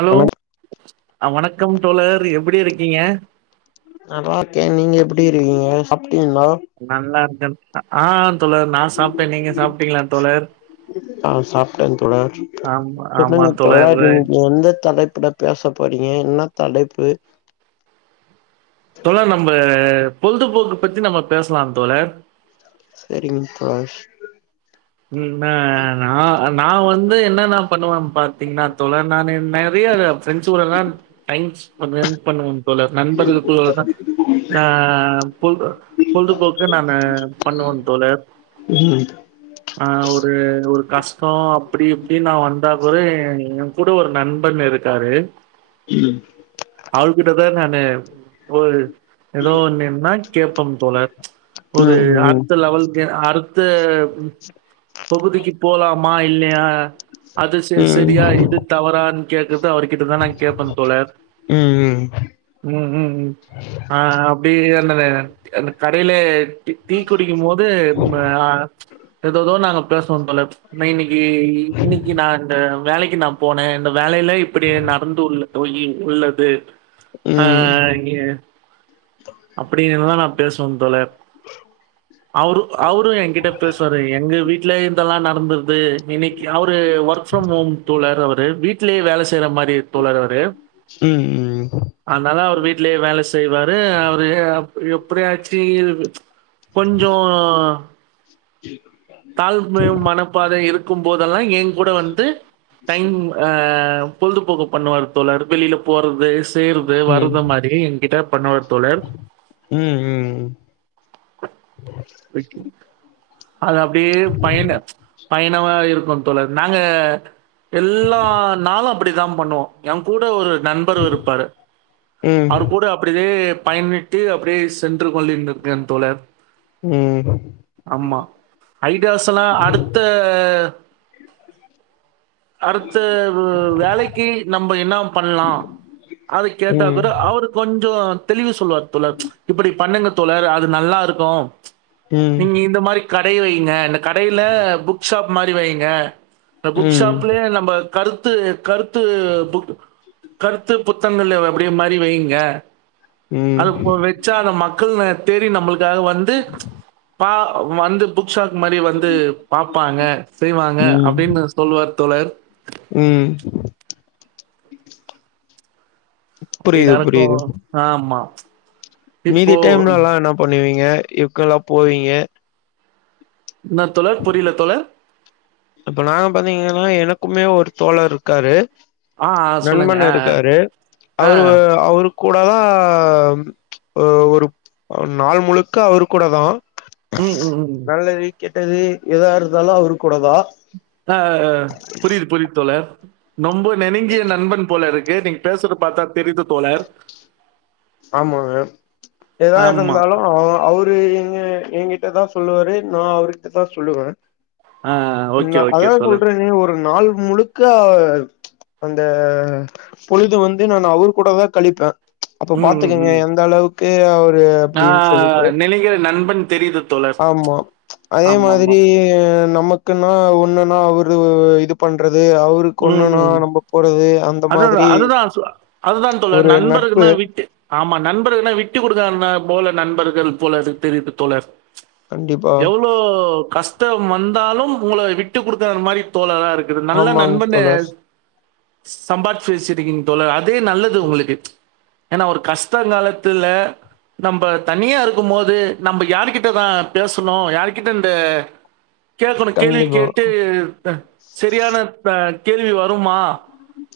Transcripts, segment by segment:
Allow வணக் அ வணக்கம் தோழர் எப்டி இருக்கீங்க நல்லா இருக்கே நீங்க எப்படி இருக்கீங்க சாப் நல்லா அந்த அ ஆ தோழர் நா சாப்ட்டே நீங்க சாப்ட்டீங்களா தோழர் ஆ சாப்ட்டே தோழர் ஆமா ஆமா சொல்லுங்க தோழர் இன்னைக்கு எந்த தலைப் ட பேச போறீங்க என்ன தலைப்பு தோழர் நம்ம பொழுதுபோக்கு பத்தி நம்ம பேசலா தோழர் சரிங்க பிரகாஷ் ம் நா நா நா வந்து என்னனா பண்ணுவே பாத்தீங்கன்னா தோழர் நா நெறையா ப்ரண்ட்ஸ் கூடல்லா டைம் ஸ்பென்ட் பண்ணுவே தோழர் நண்பர்களோட தா நா பொழுது பொழுதுபோக்கு நா பண்ணுவ தோழர் ம் ம் ஆஹ் ஒரு ஒரு கஷ்ட அப்டி இப்டின்னு நா வந்தா கூட ஏ கூட ஒரு நண்பன் இருக்காரு அவர்கிட்டதா நானு ஒரு ஏதோ ஒண்ணுன்னா கேப்ப தோழர் ஒரு ம் அடுத்த லெவல் எ அடுத்து பகுதிக்கு போலாமா இல்லையா அது ச ம் ம் சரியா இது தவறான்னு கேக்குறது அவர் கிட்ட தா நா கேப்பே தோழர் ம் ம் ம் ம் அ அப்டி என்னன அந்த கடையிலே டி டீ குடிக்கும் போது நா இதோ நாங்க பேசுவோ தோழர் நா இன்னிக்கு இன்னிக்கு நா இந்த வேலைக்கு நா போனே இந்த வேலையில்ல இப்படி நடந்து உள்ள தொயி உள்ளது ம் ம் ம் அஹ் இங்கே அப்படின்னுதா நா பேசுவே தோழர் அவரு அவரு எங்கிட்ட பேசுவாரு எங்க வீட்லயே இரு இதல்லா நடந்துது இன்னிக்கி அவ்ரு ஒர்க் ஃப்ரம் ஹோம் தோழர் அவ்ரு வீட்டு ட்லே வேல செ செய்ற மாரி தோழர் அவ்ரு அத்னால அவ்ரு வீட்லே வேல செய்வாரு க எப்டியாச்சு இது கொஞ்சோ தாழ்மு மனப்பாத இருக்கும்போதல்லா ஏ கூட வந்து டைம் அ பொழுதுபோக்கு பண்ணுவாரு தோழர் வெளியில போறது து செய்றது வரது மாரி என்கிட்ட பண்ணுவார் தோழர் ம் ம் அது அப்டியே பயன பயணவ இருக் போ தோழர் நாங்க எல்லா நாளு ப்புடி தா பண்ணுவோ எ கூட ஒரு நண்பரு இருப்பாரு ம் அவர் கூட அப்டிதே பயன்னிட்டு அப்டே சென்று கொண்டிருக்கன் தோழர் ம் ஆமா ஐடியாஸ் எல்லா அடுத்த அடுத்த வேலக்கு நம்ப என்னா பண்லா அத கேட்டா ம் பிரு அவுரு கொஞ்சோ தெளிவுஸ் தோழர் தோழர் இப்பிடி பண்ணுங்க தோழர் அது நல்லா இருக்கோ ம் ம் நீங்க இந்த மாரி கடை வைங்க இல் கடையில புக் ஷாப் ந்த மாரி வைங்க அந்த புக் ம் ஷாப்லே நம்ப கருத்து கருத்து புக் கருத்து புத்தங்கள் அப்டியே மாரி வைங்க அது ம் போல் வச்சா அத மக் க்கு [unintelligible] தேடி நம்முளுக் ஏதாவது வந்து பா வந்து புக் க் ஷாப் மாரி வந்து பாப்பாங்க செய்வாங்க ம் ம் அப்டின்னு சொல்லுவாரு தோழர் ம் ப்டி புரியுது நடக்கு புரியுது ஆம்மா மீதி டைம்லலா என்னாப் பண்ணுவீங் ஏ எக்கலா போவீங்க ன்னா தோழர் புரில தோழர் இப்ப நாங்க பாத்தீங்கனா எனக்குமே ஒரு தோழர் இருக்காரு ஆ, ஆ சொல்லுங்க. நண்பன் ஆ, ஆ. இருக்காரு ஆ. அவுரு வ அவுருக் கூடதா ஒ ஒரு நாள் முழுக்க அவரு கூட தா ம், ம், ம். நல்ல வீக்கெ டது எதா இருந்தாலு அவுரு கூடதா அ அ அ புரிது புரிது தோழர் நொம்ப நெனுங்கிய நண்பன் போல இருக்கு நீங்க பேசுற பாத்தா தெரிது தோழர் ஆம்மாங்க எதா ஆமா. இருந்தாலு அ அவ்ரு எங்க ஏங்கிட்டதா சொல்லுவார் ரு நா அவுர்ட்ட தா சொல்லுவ ஆ ஓகே, நா ஓகே அதான் தோழர். சொல்றேன்னே ஒரு நாள் முழுக்க அந்த பொழுது வந்து நானு அவுரு கூட தா கழிப்பே அப்போ ம், ம், பாத்துக்குங்க ம். எந்த அளவுக் க்கே அவு ரு ஆ அப்டின் சொல்ட்டு நெருங்கிய நண்பன் தெரியுது தோழர். ஆம்மா அதே ஆமாமா. மாதிரி நமக்குன்னா ஒன்னுன்னா அவுரு ம் இது பண்ற து அவருக்கு ஒண்ணுன்னா ம். நம்ப போறது அந்த அதான் மாதிரி அதுதான் சொ ஒரு நட்பு ஆம்மா நண்பர்கன்னா விட்டு குடுக்கானா போல நண்பர்கள் போலத் எனக் தெரிது தோழர் கண்டிப்பா. எவ்ளோ கஷ் டம் வந்தாலும் உங்கள விட்டு குடுக்காத மாரி தோழரா இருக் குறது நல்ல ஆமாங்க நண்பன் மே தோழர். சம்பாரிச்சு வச்சிருக்கீங்க தோழர் அ அதே நல்லது உங்களுக்கு ஏன்னா ஒரு கஷ்ட காலத்துல நம்ப தனியா இருக்கும் போது நம்ப யாருகிட்ட தான் பேசணும் யாருகிட்ட இந்த கேட்கணும் கேள்வி கண்டிப்பா. கேட்டு செரியான ஆ கேள்வி வருமா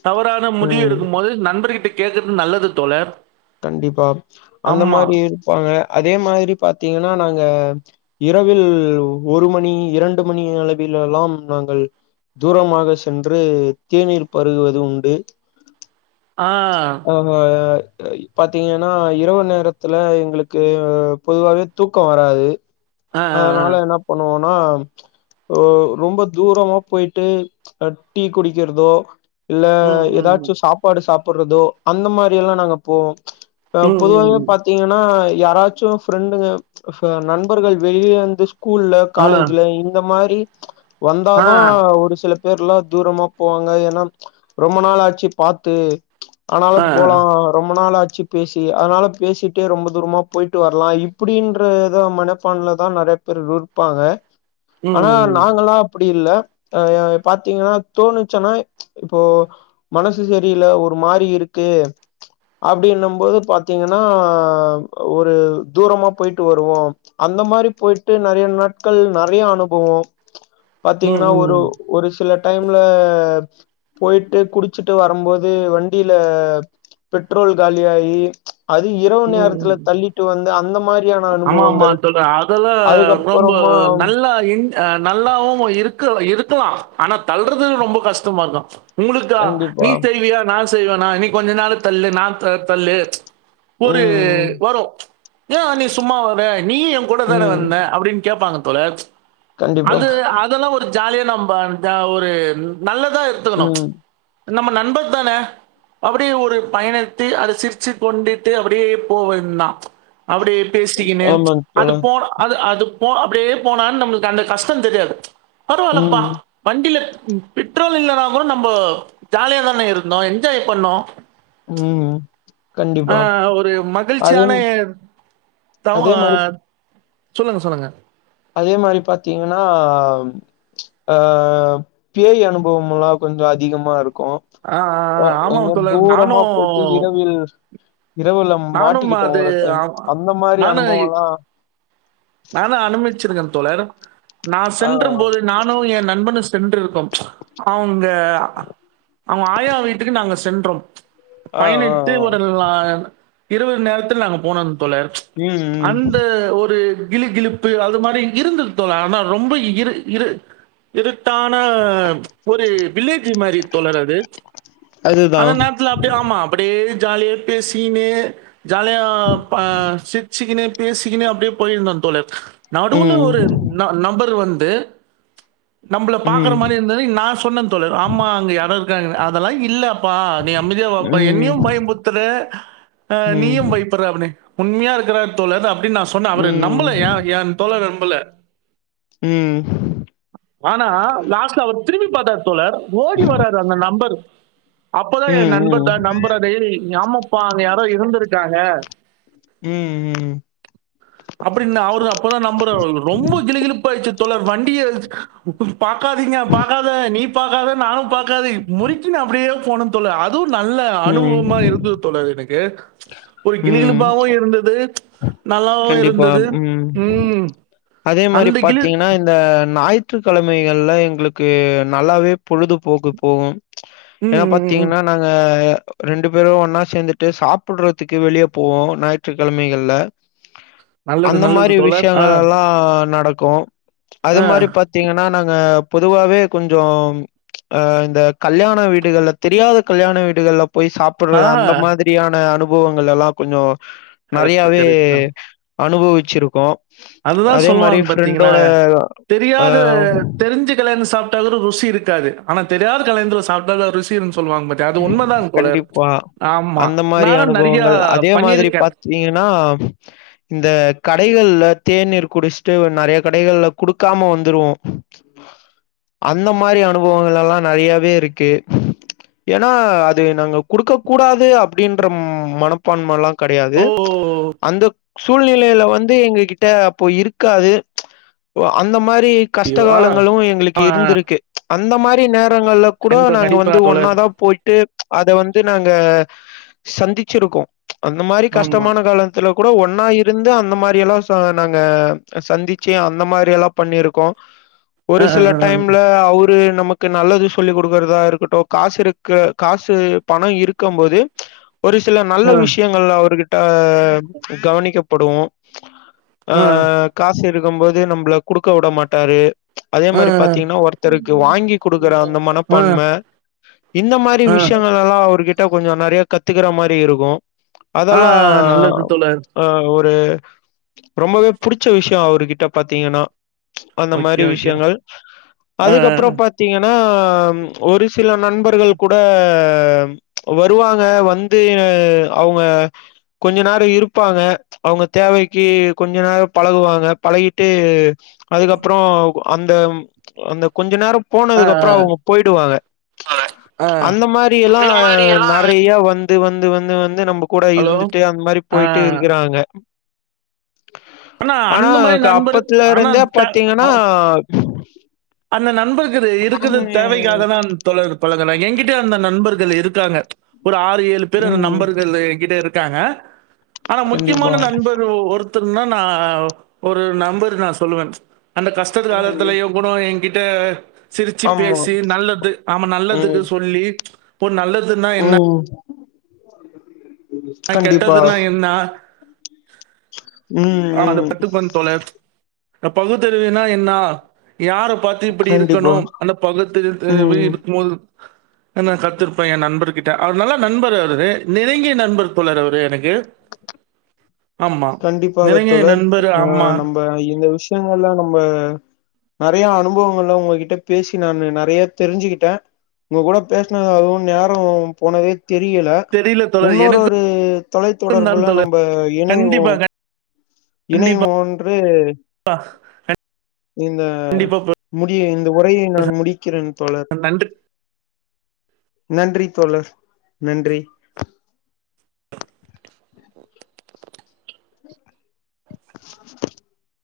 தவறான முடிவு ம். இருக்கும் போது நண்பர்கிட்ட கேக்குறது நல்லது தோழர் கண்டிப்பா அந்த ஆமா மாதிரி இருப்பாங்க அதே மாதிரி பாத்தீங்கன்னா நாங்க இரவில் ஒரு மணி இரண்டு மணி அளவிலெல்லாம் நாங்கள் தூரமாக சென்று தேநீர் பருகுவது உண்டு ஆ ஓஹ பாத்தீங்கன்னா இரவு நேரத்துல எங்களுக்கு பொதுவாவே தூக்கம் வராது ஆ நால என்ன பண்ணுவோ ன ரொம்ப தூரமா போயிட்டு டீ குடிக்கிறதோ இல்ல ம் ஏதாச்சு சாப்பாடு சாப் போடுறதோ அந்த மாரி எல்லாம் நாங்க ம் ம் போவோ ம் பொதுவாக ம். பாத்தீங்கன்னா யாராச்சும் பிரண்டுக நண்பர்கள் வெளியே வந்து ஸ்கூல்ல ஆ காலேஜ்ல இந்த மாரி ஆ வந்தாதா ஒரு சில பேர் எலாம் தூரமா போவாங்க ஏன்னா ரொம்ப நாள் ஆச்சு பாத்து ஆ ஆனாலும் ஆ. போலாம் நாளாச்சு பேசி அதனால பேசிட்டே ரொம்ப தூரமா போயிட்டு வரலாம் இப்படின்ற இத மனப்பான்ல தான் நிறைய பேர் ப்பாங்க ம் ஆனா ம் நாங்கல்லாம் அப் அப்படி இல்ல ஆ பாத்தீங்கன்னா தோணுச்சன்னா இப்போ மனசு சரியில ஒரு மாரி இருக்கு அப்படினும்போது பாத்தீங்கன்னா ஆ ஒரு தூரமா போயிட்டு வருவோம் அந்த மாரி போயிட்டு நிறைய நாட்கள் நிறைய அனுபவம் பாத்தீங்கன்னா ம் ஒரு ம் ஒரு சில டைம்ல போயிட்டு குடிச்சுட்டு வரும்போது வண்டியில பெட்ரோல் காலி ஆயி ம் ம் அந்த மாரியான ஆமா ஆமா அனுபவங்கள் தோழா அதெல்லா ரொம்ப அதுக்கப்புறமா நல்லா நல்லாவும் இருக்க இருக்கு [unintelligible] ஆனா தள்றது ரொம்ப கஷ்டமா இருக்கும் உங்களுக்கா நீ கண்டிப்பா செய்வியா நான் செய் செய்வே நா இனி கொஞ்ச நாள் தள்ளு நான் தள்ளு ஒரு ம் வார ஏ நீ சும்மா வர நீயும் என் கூட தானே ம் வந்த அப்படின்னு கேப்பாங்க [unintelligible] கண்டிப்பா. அது அதெல்லா ஒரு ஜாலியா நம்ம ஒரு நல்லதா எடுத்துக்கணு ம். நம்ம நண்பர் தான அப்படியே ஒரு பயனடுத்தி அத சிரிச்சி கொண்டு ட்டு அப்படியே போவன்னா ச் அப்படியே பேசிகினு ஆமாங்க அது தோழா. போன அது அது போ அப்படியே போனாலு நம்மளுக்கு அந்த கஷ்ட தெரியாது பருவாலப்பா ம். வண்டில பெட்ரோல் இல்லனா கூட நம்ப ஜாலியா தான இருந்தோ என்ஜாய் பண்ணோ ம் ஆ கண்டிப்பா. ஒரு அதே மகிழ்ச்சியான [unintelligible] அதே மாரி சொல்லுங்க சொல்லுங்க அதே மாரி பாத்தீங்கன்னா அ பேய் அனுபவமெல்லா கொஞ்ச அதிகமா இருக் ஆ, கூ ஆ, எங்க ஆமாம் தோழர். தூரமா போய்ட்டு நானும் இரவில் இரவுல நானும் மாட்டிக்கிட்டோ அது ஒரு டைம் ஆமா. அந்த மாரி நானு அனுபவல்லா நானும் அனுபவிச்சிருக்கேன் தோழர் நான் சென்று போது நானும் என் நண்பனு சென்றிரு போம் ப்ச் அவு ங்க அ அவுங்க ஆயா வீட்டுக்கு நாங்க சென்றோம் ஆ, ஆ, பயணித்து ஆ. ஒரு ல இரவு நேரத்துல நாங்க போனொன் தோழர் ம், ம். அந்த ஒரு கிலு கிலுப்பு அது மாரி இருந்துது தோழா ஆனா ரொம்ப இரு இரு இரு ட்டான ஒரு வில்லேஜ் மாரி தோழர் அது அந்த அதுதான். நேரத்துல அப்டியா ஆமா அப்டி ஜாலியா பேசிகினு ஜாலியா ப சிச்சிகினு பேசிகினு அப்டியே போயிருந்தோ தோழர் நடுவுல ம். ஒரு ந நம்பர் வந் ட்டு நம்பள பாக்ற மாரி ம். இருந்தது நான் சொன்னேன் தோழர் ஆமா அங்க யாரோ இருக் காங்கத அதல்லா இல்லப் ப்பா நீ அமைதியா வாப்பா ம். என்னியும் பயம்புத்துற அ ம். நீயும் பயப்பற்ற அப்ன்னே உண்மையா இருக்கிறார் தோழர் அப்பி ன்னு நான் சொன்ன ம். அவுரு ம். நம்பளயா என் தோழர்ன் ப்புள ம், ஆனா லாஸ்ட்ல அவர் திரும்பி பாத்தார் தோழர் ஓடி வறாரு அந்த நம்பர் அப்பதா எ ம். நண்பர்ட்ட நம்பரதே ஏமாத் ப்பா அங்க யாரோ இருந்திருக்காங்க உம் உம் அப்டினு அவரு அப்பதா நம்பரு ரொம்ப கிழுகிழுப்பா ஆயிட்ச்சு தோழர் வண்டிய ப் பாக்காதீங்க பாக்காத நீ பாக்காத நானு பாக்காதே முறிக்கினு அப்படியேப் போனோ தோழர் அதுவு நல்ல அனுபவமா இருந்தது ம். தோழர் எனக் ஏக் ஒரு ம். கிழுகிழுப்பாவு இருந்தது நல்லாவும் கண்டிப்பா இருந்தது உம் ம் அதே மாரி அந்த கிளி பாத்தீங்கன்னா இந்த நாய் ற்றுக்கெழமைகள்ல எங்களுக்கு நல்லாவே பொழுதுபோக்கு போகும் ம், ஏனா ம் ம். பாத்திங்கன்னா நாங்க ரெண்டு பேரு ஒன்னா சேந்துட்டு சாப்புட்டுறதுக்கு வெளிய போவோ நாய்ற்றுக்கெழமைகள்ல நல்லது அந்த நல்லது மாரி தோழர் ஆ விஷ்யங்கள் எல்லா நடக்கு அது ஆ மாரி பாத்திங்கன்னா நாங்கப் பொதுவாவே கொஞ்சோம் அ இந்த கல்யாண வீடுகள்ல தெரியாத கல்யாண வீடுகள்ல போய் சாப்புட்ற ஆ அந்த மாதிரியான அனுப் புவங்க எல்லா கொஞ்சோ கரெட்டு கரெட் தா அனுபவிச்சிருக்கோ அதுதா சொல்லுவாங் பாத்தீங்களா அ தெரியாத தெரிஞ்ச கல்யாண சாப் ட்டா கூட ருசி இருக்காது ஆனா தெரியாத கல்யாணத்துல சாப்பிட்டாகா ருசி இருந்து கண்டிப்பா ஆமா அந்த மாரி நானும் நிறைய அனுபவங்கள் அதே மாதிரி பண்ணியிருக்கேன் பாத்தீங்கன்னா இந்த கடைகள்ல தேநீர் குடிச்சுட்டு நறைய கடைகள்ல குடுக்காம வந்துருவோ அந்த மாரி அனுபவங்கள்ல்லா நெறையாவே இருக்கு ஏனா அது நாங்க குடுக்க கூடாது அப்டின்ற ம் மனப்பான்மல்லா கடையாது ஓ அந்தப் சூழ்நிலையில வந்து எங்ககிட்ட அப்போ இருக்காது உ அந்த மா ரி கஷ்ட ஐயோ ஆ காலங்களு எங்களுக்கு ஆ, இருந்திருக்கு அந்த மாரி நே ரங்கள்ல கூட கண்டிப்பா நாங்க கண்டிப்பா வந்து ஒன்னா தோழர் தா ட்டு அத வந்து நாங்க சந்திச்சிருக்கோ அந்த மாரி ஆமா கஷ்டமான காலத்துல கூட ஒன்னா இருந்து அந்த மாரி எல்லா ச நாங்க சந்திச்சு அந்த மாரி எல்லா பண்ணியிருக்கோ ஆ, ஒரு ஆ, சில டைம்ல அவு ரு நமக்கு நல்லது சொல்லிக் குடுக்கறதா இருக்கட்டு காஸ் இருக் க்கு காசு பணோ இருக்கம் போது ச் ஒரு சில நல்ல ஆ, ஆ, விஷ்யங்கள் அவர்கிட்ட கவனிக்க படுவோ ச் ஆ காசு இரு க்கம் போது நம்ள குடுக்க விட மாட்டாரு அதே ஆ, மாரி பாத்தீங்கன்னா ஒருத்தருக்கு வாங்கி குடுக்குற அந்த ஆ, மனப்பான்ம இந்த மாரி ஆ, விஷ்யங்களல்லா அவர்கி ட்ட கொஞ்சோ நெறைய கத்துக்குற மாரி இருக்கு ஆ, அதல்லா நல்லது தோழர் ஆ ஒ ரு ரொம்பவே புடுச்ச விஷ்யோ அவர்கிட்ட பாத்தீங்கன்னா அந்த ஓகே மாரி ஓகே விஷ்யங்கள் ஆ அதுக்கப்றோ பாத்தீங்கன் னா ஒரு சில நண்ப ர்கள் கூட வருவாங்க வந்து அவுங்க கொஞ்ச நேரோ இருப்பாங்க அவுங்க தேவைக்கு கொஞ்ச நேரோ பழகுவாங்க பழகிட்டு அதுக்கப்றோ அந்த அந்த கொஞ்ச நேரோ ஆ போனதுக்கு அப்றோ அவுங்க போய்டுவாங்க ஆ அந்த மாரியல்லா அந்த மாதிரி எல்லாம் நெறையா வந் து வந்து வந்து வந் து நம்ம கூட ஹலோ இருந்துட்டு அந்த மாரி போய்ட்டு இருக்குறாங்க ஆனா அந்த மாதிரி கா நண்பருக்கு ஆனா அப்பத்லருந்தே த- பாத்தீங்கன்னா ஆ, அந்த நண்பருக்கு இருக்குற நாங்க தேவைக்காக தான் தோழர் பழகுன ஏ கிட்ட அந்த நண் பர்கள் இருக்காங்க ஒரு ஆறு ஏழு பேரு அந்த ம். நம்பர்கள் என்கிட்ட இருக் இருக்காங்க ஆனா கண்டிப்பா. முக்கியமான நண்பர் ஒர் தர்னா நா ஒரு நம்பர் நா சொல்லுவன் ச் அந்த கஷ்டத்து ம். ம். காலத்துலயு கூடோ என் கிட்ட சிரிச்சு ஆமா. பேசி நல்லது ஆமா நல்லதுக்கு ம். சொல்லி ச் இப்போ நல்லது ம் ஆ கண்டிப்பா கெட்டதுன்னா என்ன [inaudible] ம் ஆ அந்த ம் பத்துப்ப தோழர் இந் பகுத்தறிவினா என்னா யார பாத்து இப்பிடி கண்டிப்பா இருக்கணு அந்த பக்கத்தறிவு த வெ [unintelligible] ம் இருக்கும்போது நா கத்துப்பே எ நண்பர் கிட் அவர் நல்லா நண்பர் அவரு நெருங்கிய நண்பர் தோழர் அவரு எனக்கு ஆமா வாக நெருங்கிய தோழர் நண்பர் ஆ ஆமா. நம்ப இந்த விஷ் திங்கெல்லா நம்ப நெறையா அனுபவங்கள்லா உங்ககிட்ட பேசி நானு நெறையா தெரிஞ்சிக்கிட்ட ஒங்க கூட பேசினது அதுவு நேரோ போனதே தெரியல தெரியல தோழர். இன்னொரு எனக்கும் ஒரு தான் தொலைத்தொடர்புல தோழர். நம்ப இணைய ஓ கண்டிப்பா, இணைய கண்டிப்பா, ஒன்று இந்த கண்டிப்பா. முடிய இந் த ஒரையை நான் முடிக்கிறன் ந நன்று நன்றி தோழர் நன்றி ஆ